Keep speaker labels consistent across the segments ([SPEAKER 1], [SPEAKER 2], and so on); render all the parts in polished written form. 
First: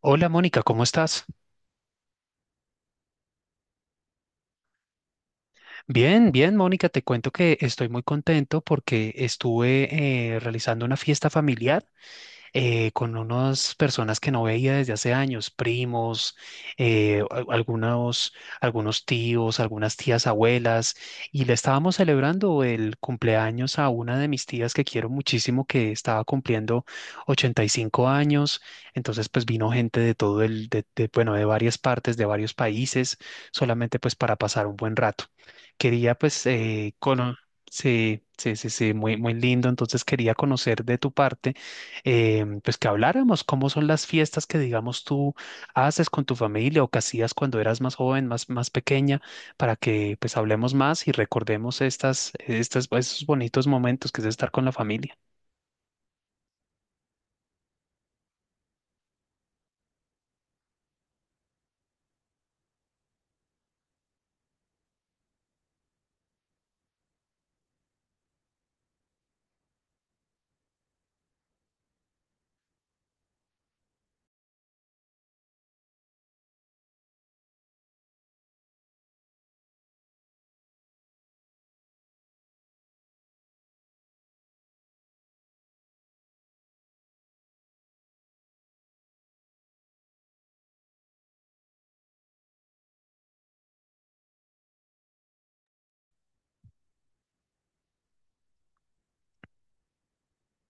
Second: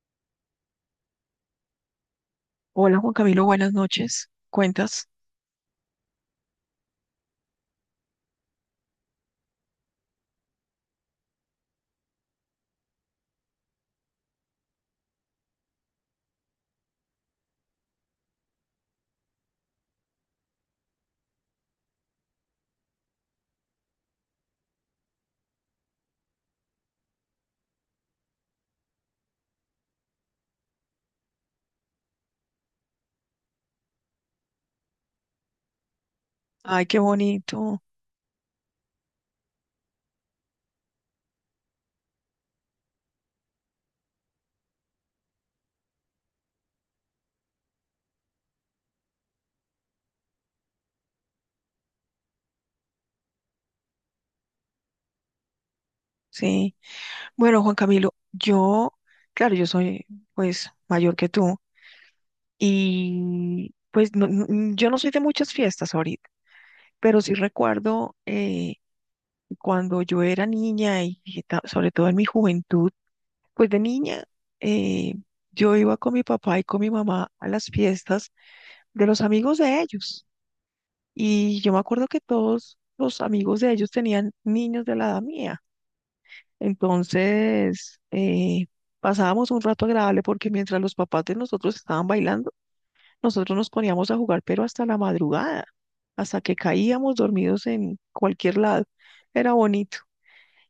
[SPEAKER 1] Hola Mónica, ¿cómo estás?
[SPEAKER 2] Hola Juan Camilo, buenas noches. ¿Cuentas?
[SPEAKER 1] Bien, bien Mónica, te cuento que estoy muy contento porque estuve realizando una fiesta familiar. Con unas personas que no veía desde hace años, primos, eh, a- algunos, algunos tíos, algunas tías abuelas, y le estábamos celebrando el cumpleaños a una de mis tías que quiero muchísimo, que estaba cumpliendo 85 años. Entonces pues vino gente de todo el, bueno, de varias partes, de varios países, solamente pues para pasar un buen rato. Quería pues
[SPEAKER 2] Ay,
[SPEAKER 1] eh,
[SPEAKER 2] qué
[SPEAKER 1] cono-
[SPEAKER 2] bonito.
[SPEAKER 1] Sí, sí, sí, sí, muy, muy lindo. Entonces quería conocer de tu parte, pues que habláramos cómo son las fiestas que, digamos, tú haces con tu familia o que hacías cuando eras más joven, más, más pequeña, para que pues hablemos más y recordemos pues, esos bonitos momentos que es estar con la familia.
[SPEAKER 2] Sí. Bueno, Juan Camilo, yo, claro, yo soy pues mayor que tú y pues yo no soy de muchas fiestas ahorita, pero sí recuerdo cuando yo era niña y sobre todo en mi juventud, pues de niña eh, yo iba con mi papá y con mi mamá a las fiestas de los amigos de ellos. Y yo me acuerdo que todos los amigos de ellos tenían niños de la edad mía. Entonces, pasábamos un rato agradable porque mientras los papás de nosotros estaban bailando, nosotros nos poníamos a jugar, pero hasta la madrugada, hasta que caíamos dormidos en cualquier lado. Era bonito.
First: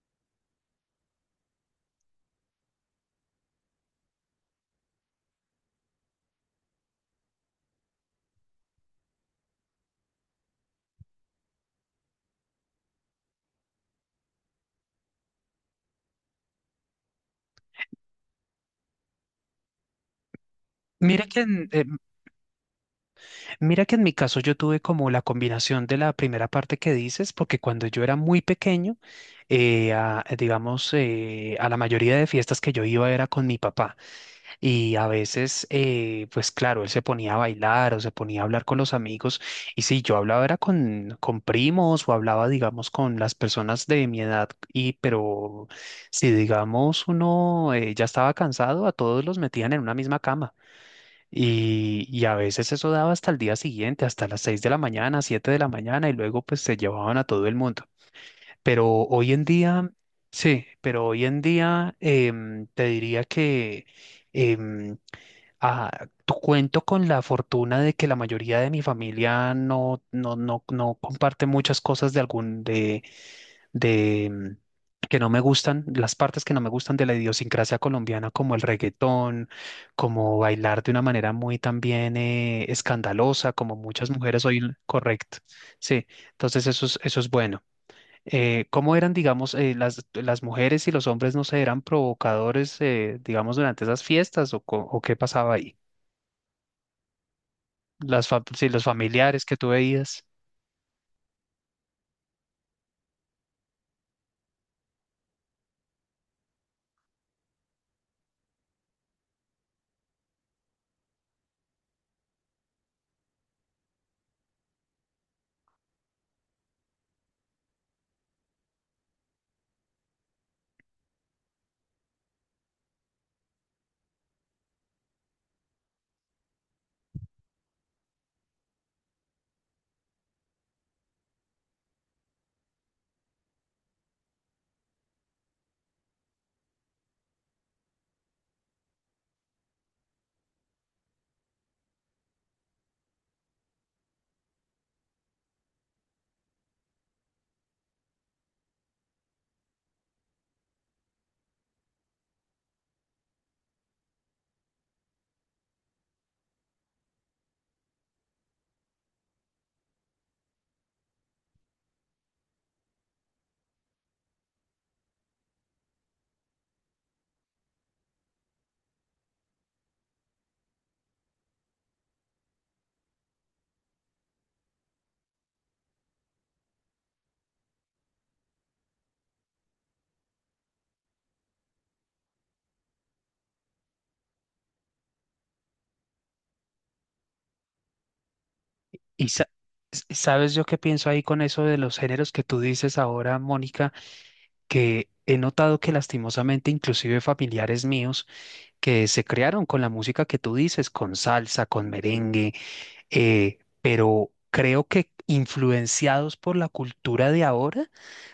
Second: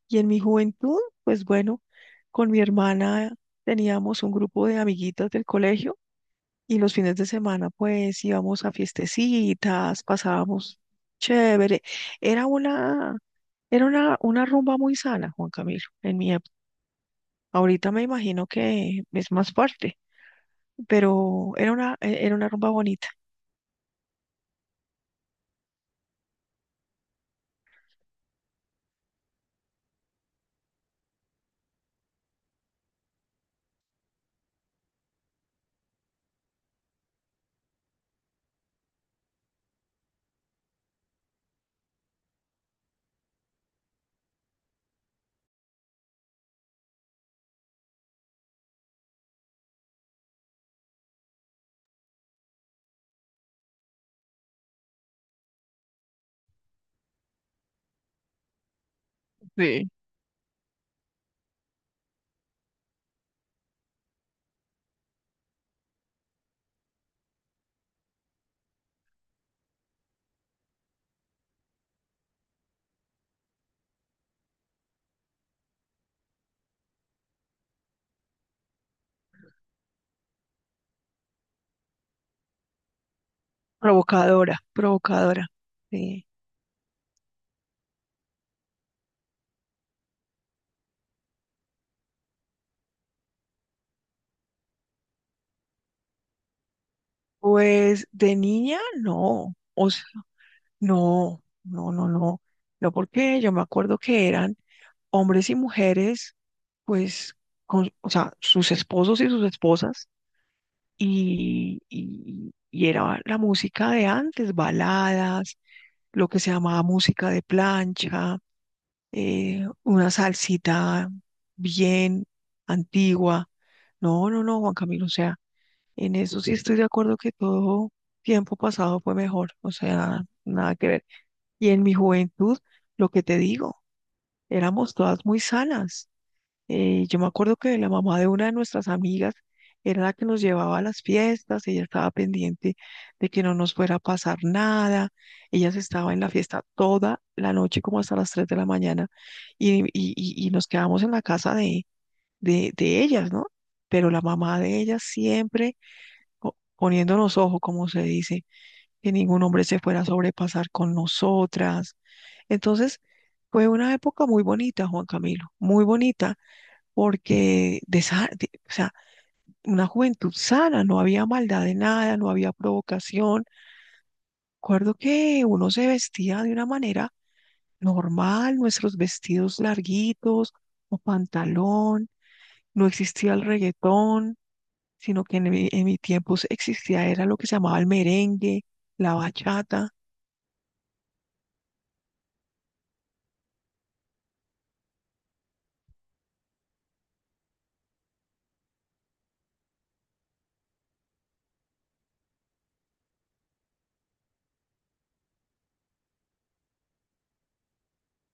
[SPEAKER 2] Y en mi juventud, pues bueno, con mi hermana teníamos un grupo de amiguitas del colegio y los fines de semana, pues íbamos a fiestecitas, pasábamos chévere. Era una, era una rumba muy sana, Juan Camilo, en mi época. Ahorita me imagino que es más fuerte,
[SPEAKER 1] Mira que,
[SPEAKER 2] pero
[SPEAKER 1] en,
[SPEAKER 2] era
[SPEAKER 1] eh,
[SPEAKER 2] una, e- era una rumba bonita.
[SPEAKER 1] mira que en mi caso yo tuve como la combinación de la primera parte que dices, porque cuando yo era muy pequeño, digamos, a la mayoría de fiestas que yo iba era con mi papá. Y a veces, pues claro, él se ponía a bailar o se ponía a hablar con los amigos. Y si yo hablaba era con primos o hablaba, digamos, con las personas de mi edad. Y pero si, digamos, uno ya estaba cansado, a todos los metían en una misma cama. Y a veces eso daba hasta el día siguiente, hasta las 6 de la mañana, 7 de la mañana, y luego pues se llevaban a todo el mundo. Pero hoy en
[SPEAKER 2] Sí.
[SPEAKER 1] día, sí, pero hoy en día, te diría que... em, Ah, cuento con la fortuna de que la mayoría de mi familia no comparte muchas cosas de algún de, que no me gustan, las partes que no me gustan de la idiosincrasia colombiana, como el reggaetón, como bailar de una manera muy también escandalosa, como muchas mujeres
[SPEAKER 2] Provocadora,
[SPEAKER 1] hoy, correcto.
[SPEAKER 2] provocadora.
[SPEAKER 1] Sí,
[SPEAKER 2] Sí.
[SPEAKER 1] entonces eso es bueno. ¿Eh, cómo eran, digamos, las mujeres y los hombres, no sé, eran provocadores, digamos, durante esas fiestas o, o qué pasaba ahí?
[SPEAKER 2] Pues de
[SPEAKER 1] Sí,
[SPEAKER 2] niña,
[SPEAKER 1] los familiares
[SPEAKER 2] no,
[SPEAKER 1] que tú
[SPEAKER 2] o sea,
[SPEAKER 1] veías.
[SPEAKER 2] no, no, no, no, no, porque yo me acuerdo que eran hombres y mujeres, pues, con, o sea, sus esposos y sus esposas, y era la música de antes, baladas, lo que se llamaba música de plancha, una salsita bien antigua. No, no, no, Juan Camilo, o sea. En eso sí estoy de acuerdo que todo tiempo pasado fue mejor, o sea, nada que ver. Y en mi juventud, lo que te digo, éramos todas muy sanas. Yo me acuerdo que la mamá de una de nuestras amigas era la que nos llevaba a las fiestas, ella estaba pendiente de que no nos fuera a pasar nada, ella se estaba en la fiesta toda la noche como hasta las 3 de la mañana y nos quedábamos en la casa de ellas, ¿no? Pero la mamá de ellas siempre poniendo los ojos, como se dice, que ningún hombre se fuera a sobrepasar con nosotras. Entonces, fue una época muy bonita, Juan Camilo, muy bonita, porque o sea, una juventud sana, no había maldad de nada, no había provocación. Recuerdo que uno se vestía de una manera normal, nuestros vestidos larguitos o pantalón, no existía el reggaetón, sino que en mi tiempo existía, era lo que se llamaba el merengue, la
[SPEAKER 1] Y sa-
[SPEAKER 2] bachata.
[SPEAKER 1] sabes yo qué pienso ahí con eso de los géneros que tú dices ahora, Mónica, que he notado que lastimosamente inclusive familiares míos que se crearon con la música que tú dices, con salsa, con merengue, pero creo que influenciados por la cultura de ahora,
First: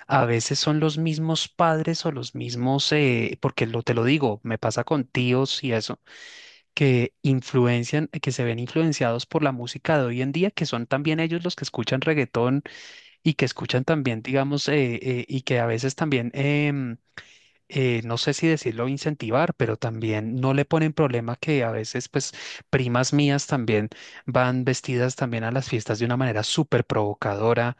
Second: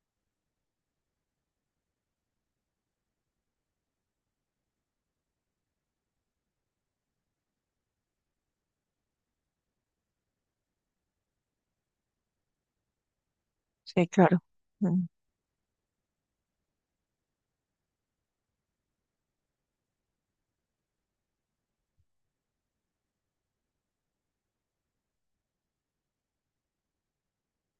[SPEAKER 1] a veces son los mismos padres o los mismos, porque lo, te lo digo, me pasa con tíos y eso, que influencian, que se ven influenciados por la música de hoy en día, que son también ellos los que escuchan reggaetón y que escuchan
[SPEAKER 2] Sí,
[SPEAKER 1] también,
[SPEAKER 2] claro.
[SPEAKER 1] digamos,
[SPEAKER 2] Mm,
[SPEAKER 1] y que a veces también, no sé si decirlo incentivar, pero también no le ponen problema que a veces, pues, primas mías también van vestidas también a las fiestas de una manera súper provocadora,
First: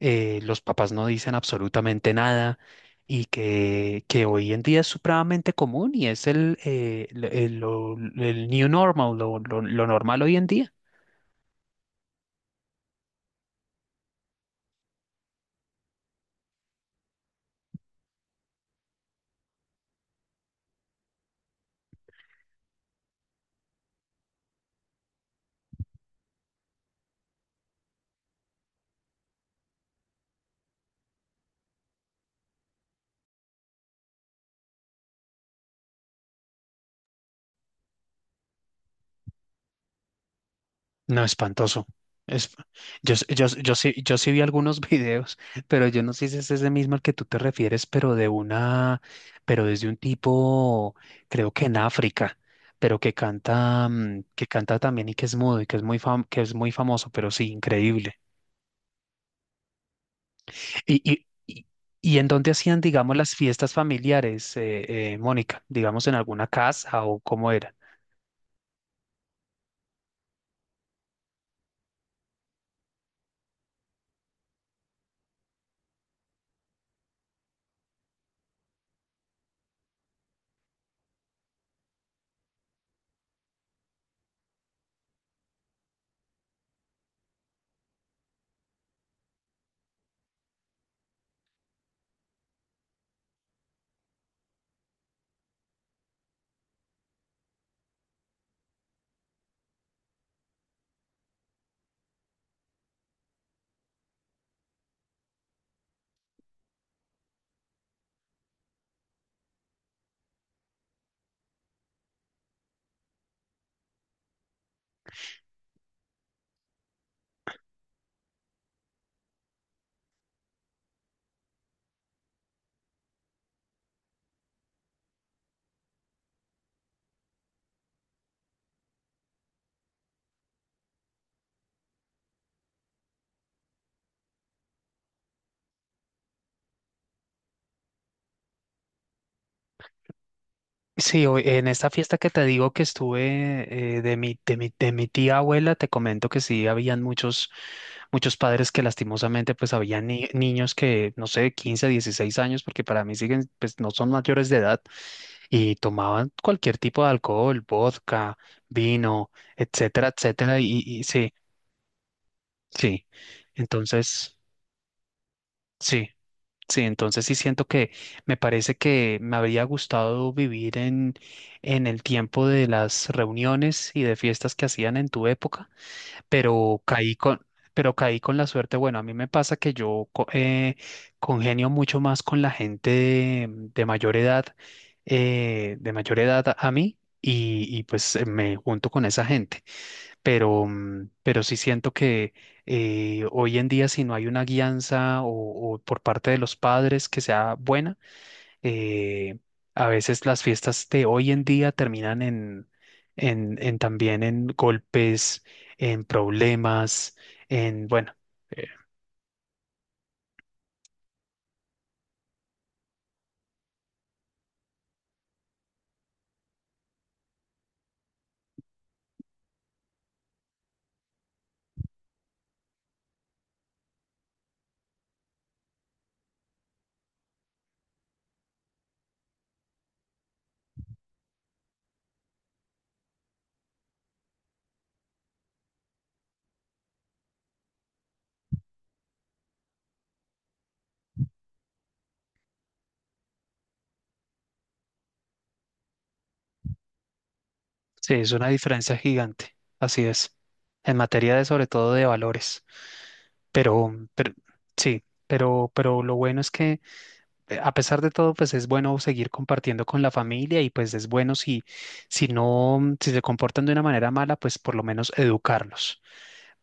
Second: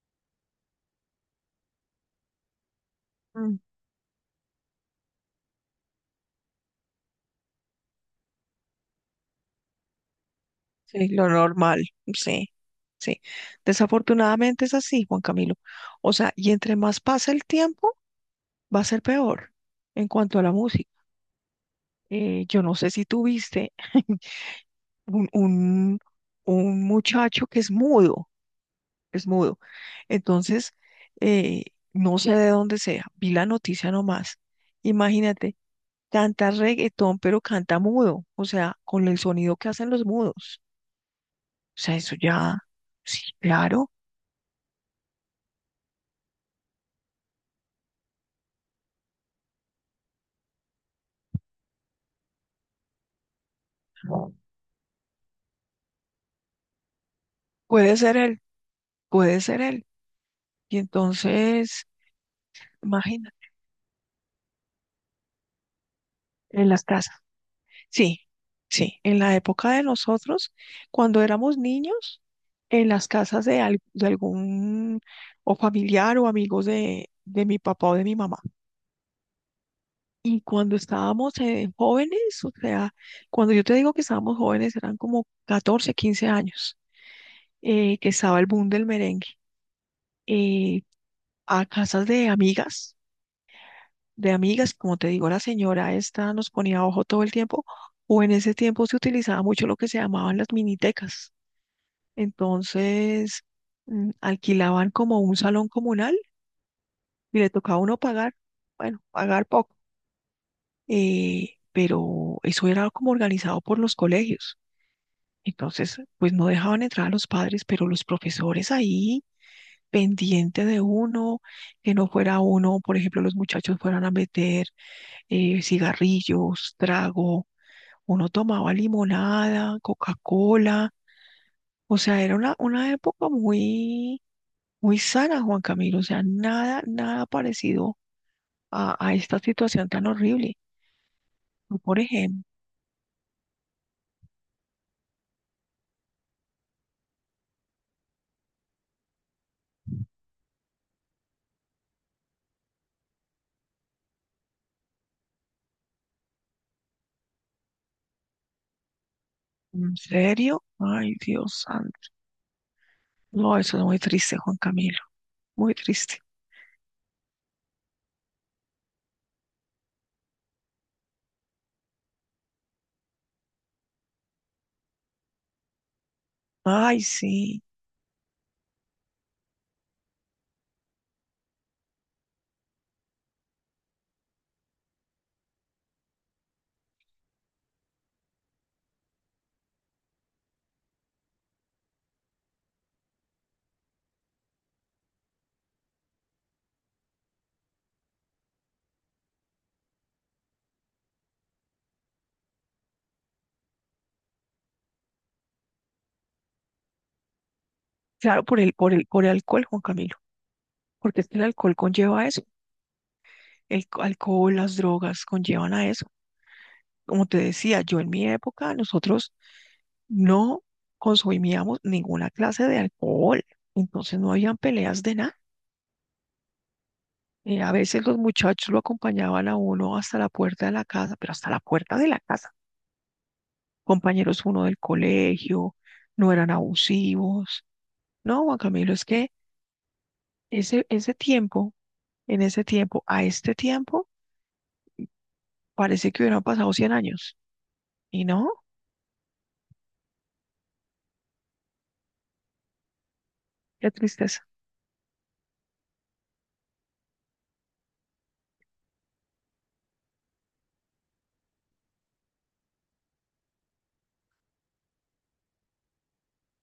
[SPEAKER 1] los papás no dicen absolutamente nada y
[SPEAKER 2] mm,
[SPEAKER 1] que hoy en día es supremamente común y es el, new normal, lo normal hoy en día.
[SPEAKER 2] sí, lo normal, sí, sí. Desafortunadamente es así, Juan Camilo. O sea, y entre más pasa el tiempo, va a ser peor en cuanto a la música. Yo no sé si tú viste un, un, un muchacho que es mudo, es mudo. Entonces, eh, no sé de dónde sea, vi la noticia nomás. Imagínate, canta reggaetón, pero canta mudo, o sea, con el sonido que hacen los mudos.
[SPEAKER 1] No,
[SPEAKER 2] O
[SPEAKER 1] espantoso.
[SPEAKER 2] sea, eso
[SPEAKER 1] Es,
[SPEAKER 2] ya,
[SPEAKER 1] yo,
[SPEAKER 2] sí,
[SPEAKER 1] s- yo, s- yo,
[SPEAKER 2] claro,
[SPEAKER 1] sí, yo sí vi algunos videos, pero yo no sé si es ese mismo al que tú te refieres, pero de una, pero desde un tipo, creo que en África, pero que canta también y que es mudo y que es muy fam- que es muy famoso, pero sí,
[SPEAKER 2] puede
[SPEAKER 1] increíble.
[SPEAKER 2] ser él, puede ser él. Y
[SPEAKER 1] Y, y, y,
[SPEAKER 2] entonces,
[SPEAKER 1] y ¿en dónde hacían, digamos,
[SPEAKER 2] imagínate,
[SPEAKER 1] las fiestas familiares, Mónica? Digamos, en alguna
[SPEAKER 2] en las
[SPEAKER 1] casa
[SPEAKER 2] casas.
[SPEAKER 1] o cómo era.
[SPEAKER 2] Sí, sí. En la época de nosotros, cuando éramos niños, en las casas de algún o familiar o amigos de mi papá o de mi mamá. Y cuando estábamos jóvenes, o sea, cuando yo te digo que estábamos jóvenes, eran como 14, 15 años, que estaba el boom del merengue. eh, a casas de amigas, como te digo, la señora esta nos ponía ojo todo el tiempo, o en ese tiempo se utilizaba mucho lo que se llamaban las minitecas. Entonces, alquilaban como un salón comunal y le tocaba a uno pagar, bueno, pagar poco, pero eso era como organizado por los colegios. Entonces, pues no dejaban entrar a los padres, pero los profesores ahí pendiente de uno, que no fuera uno, por ejemplo, los muchachos fueran a meter cigarrillos, trago, uno tomaba limonada, Coca-Cola, o sea, era una época muy muy sana, Juan Camilo, o sea, nada, nada parecido a esta situación tan horrible.
[SPEAKER 1] Sí, en
[SPEAKER 2] Tú,
[SPEAKER 1] esta
[SPEAKER 2] por
[SPEAKER 1] fiesta que te
[SPEAKER 2] ejemplo,
[SPEAKER 1] digo que estuve, eh, de mi tía abuela, te comento que sí habían muchos, muchos padres que lastimosamente pues habían niños que, no sé, 15 16 años, porque para mí siguen, pues no son mayores de edad, y tomaban cualquier tipo de alcohol, vodka, vino,
[SPEAKER 2] ¿en
[SPEAKER 1] etcétera, etcétera,
[SPEAKER 2] serio?
[SPEAKER 1] y
[SPEAKER 2] Ay,
[SPEAKER 1] sí,
[SPEAKER 2] Dios santo.
[SPEAKER 1] sí.
[SPEAKER 2] No, eso es muy triste,
[SPEAKER 1] Entonces,
[SPEAKER 2] Juan Camilo, muy
[SPEAKER 1] sí.
[SPEAKER 2] triste.
[SPEAKER 1] Sí, entonces sí siento que me parece que me habría gustado vivir en, el tiempo de las reuniones y de fiestas que hacían en tu época, pero
[SPEAKER 2] Ay,
[SPEAKER 1] caí con,
[SPEAKER 2] sí.
[SPEAKER 1] pero caí con la suerte. Bueno, a mí me pasa que yo congenio mucho más con la gente de mayor edad, de mayor edad a mí, y pues me junto con esa gente, pero, sí siento que hoy en día si no hay una guianza o por parte de los padres que sea buena, eh, a veces las fiestas de hoy en día terminan en, en también en golpes, en problemas, en, bueno,
[SPEAKER 2] Claro, por
[SPEAKER 1] eh,
[SPEAKER 2] el, por el, por el alcohol, Juan Camilo, porque es que el alcohol conlleva eso. El alcohol, las drogas conllevan a eso. Como te decía, yo en mi época, nosotros no consumíamos ninguna clase de alcohol, entonces no habían peleas de nada. A veces los muchachos lo acompañaban a uno hasta la puerta de la casa, pero hasta la puerta de la casa. Compañeros uno del colegio, no eran abusivos. No, Juan Camilo, es que ese tiempo, en ese tiempo, a este tiempo, parece que hubieran pasado 100 años.
[SPEAKER 1] sí,
[SPEAKER 2] Y
[SPEAKER 1] es una
[SPEAKER 2] no,
[SPEAKER 1] diferencia gigante, así es, en materia de sobre todo de valores,
[SPEAKER 2] qué
[SPEAKER 1] pero
[SPEAKER 2] tristeza.
[SPEAKER 1] sí, pero lo bueno es que, a pesar de todo, pues es bueno seguir compartiendo con la familia, y pues es bueno si, si no, si se comportan de una manera mala, pues por lo menos educarlos.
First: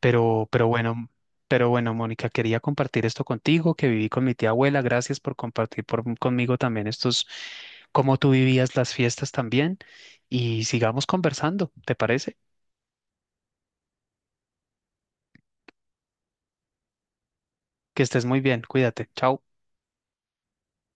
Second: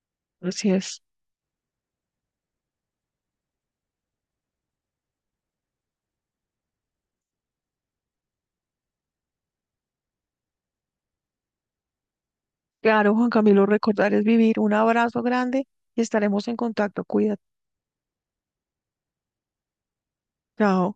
[SPEAKER 1] Pero, pero
[SPEAKER 2] Así es.
[SPEAKER 1] bueno, pero bueno, Mónica, quería compartir esto contigo, que viví con mi tía abuela. Gracias por compartir conmigo también estos, cómo tú vivías las fiestas también. Y sigamos conversando, ¿te parece?
[SPEAKER 2] Claro, Juan Camilo, recordar es vivir. Un abrazo grande y estaremos en contacto. Cuídate.
[SPEAKER 1] Que estés muy bien, cuídate, chao.
[SPEAKER 2] Chao.